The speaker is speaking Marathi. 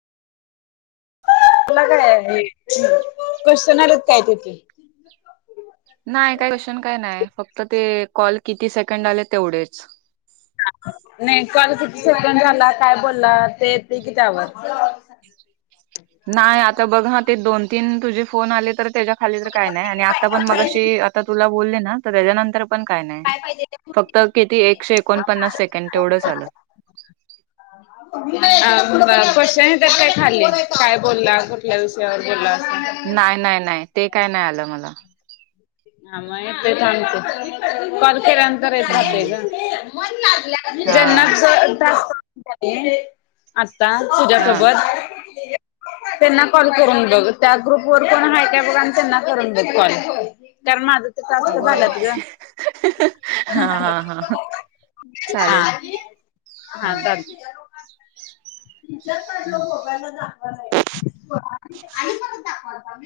तला काय क्वेशचन आलत काय तिथे. नाही काय कशन काय नाही फक्त ते कॉल किती सेकंड आले तेवढेच. नाही कल किती सेकंड झाला काय बोलला ते येत कि त्यावर. नाही आता बघ ना ते दोन तीन तुझे फोन आले तर त्याच्या खाली तर काय नाही आणि आता पण मगशी आता तुला बोलले ना तर त्याच्यानंतर.. पण काय नाही फक्त किती एकशे एकोणपन्नास सेकंड तेवढंच आलं. अ खश तर काय खाल्ले. काय बोलला कुठल्या विषयावर बोलला. असं. नाही नाही नाही ते काय नाही आलं मला आम येत त. ते नंतर येत राहते हम्म ग हा ज्यांना आता हा. तुझ्यासोबत त्यांना कॉल करून बघ त्या ग्रुप वर पण आहे काय बघ आणि त्यांना करून बघ कॉल. कारण माझा तर टास्क अगो बाई झालात ग. हा हा हा हा चालेल हा हम्म. तर टचर कालं मोबाईलला दाखवणार आहे आ परणत दाखवा [inaudible]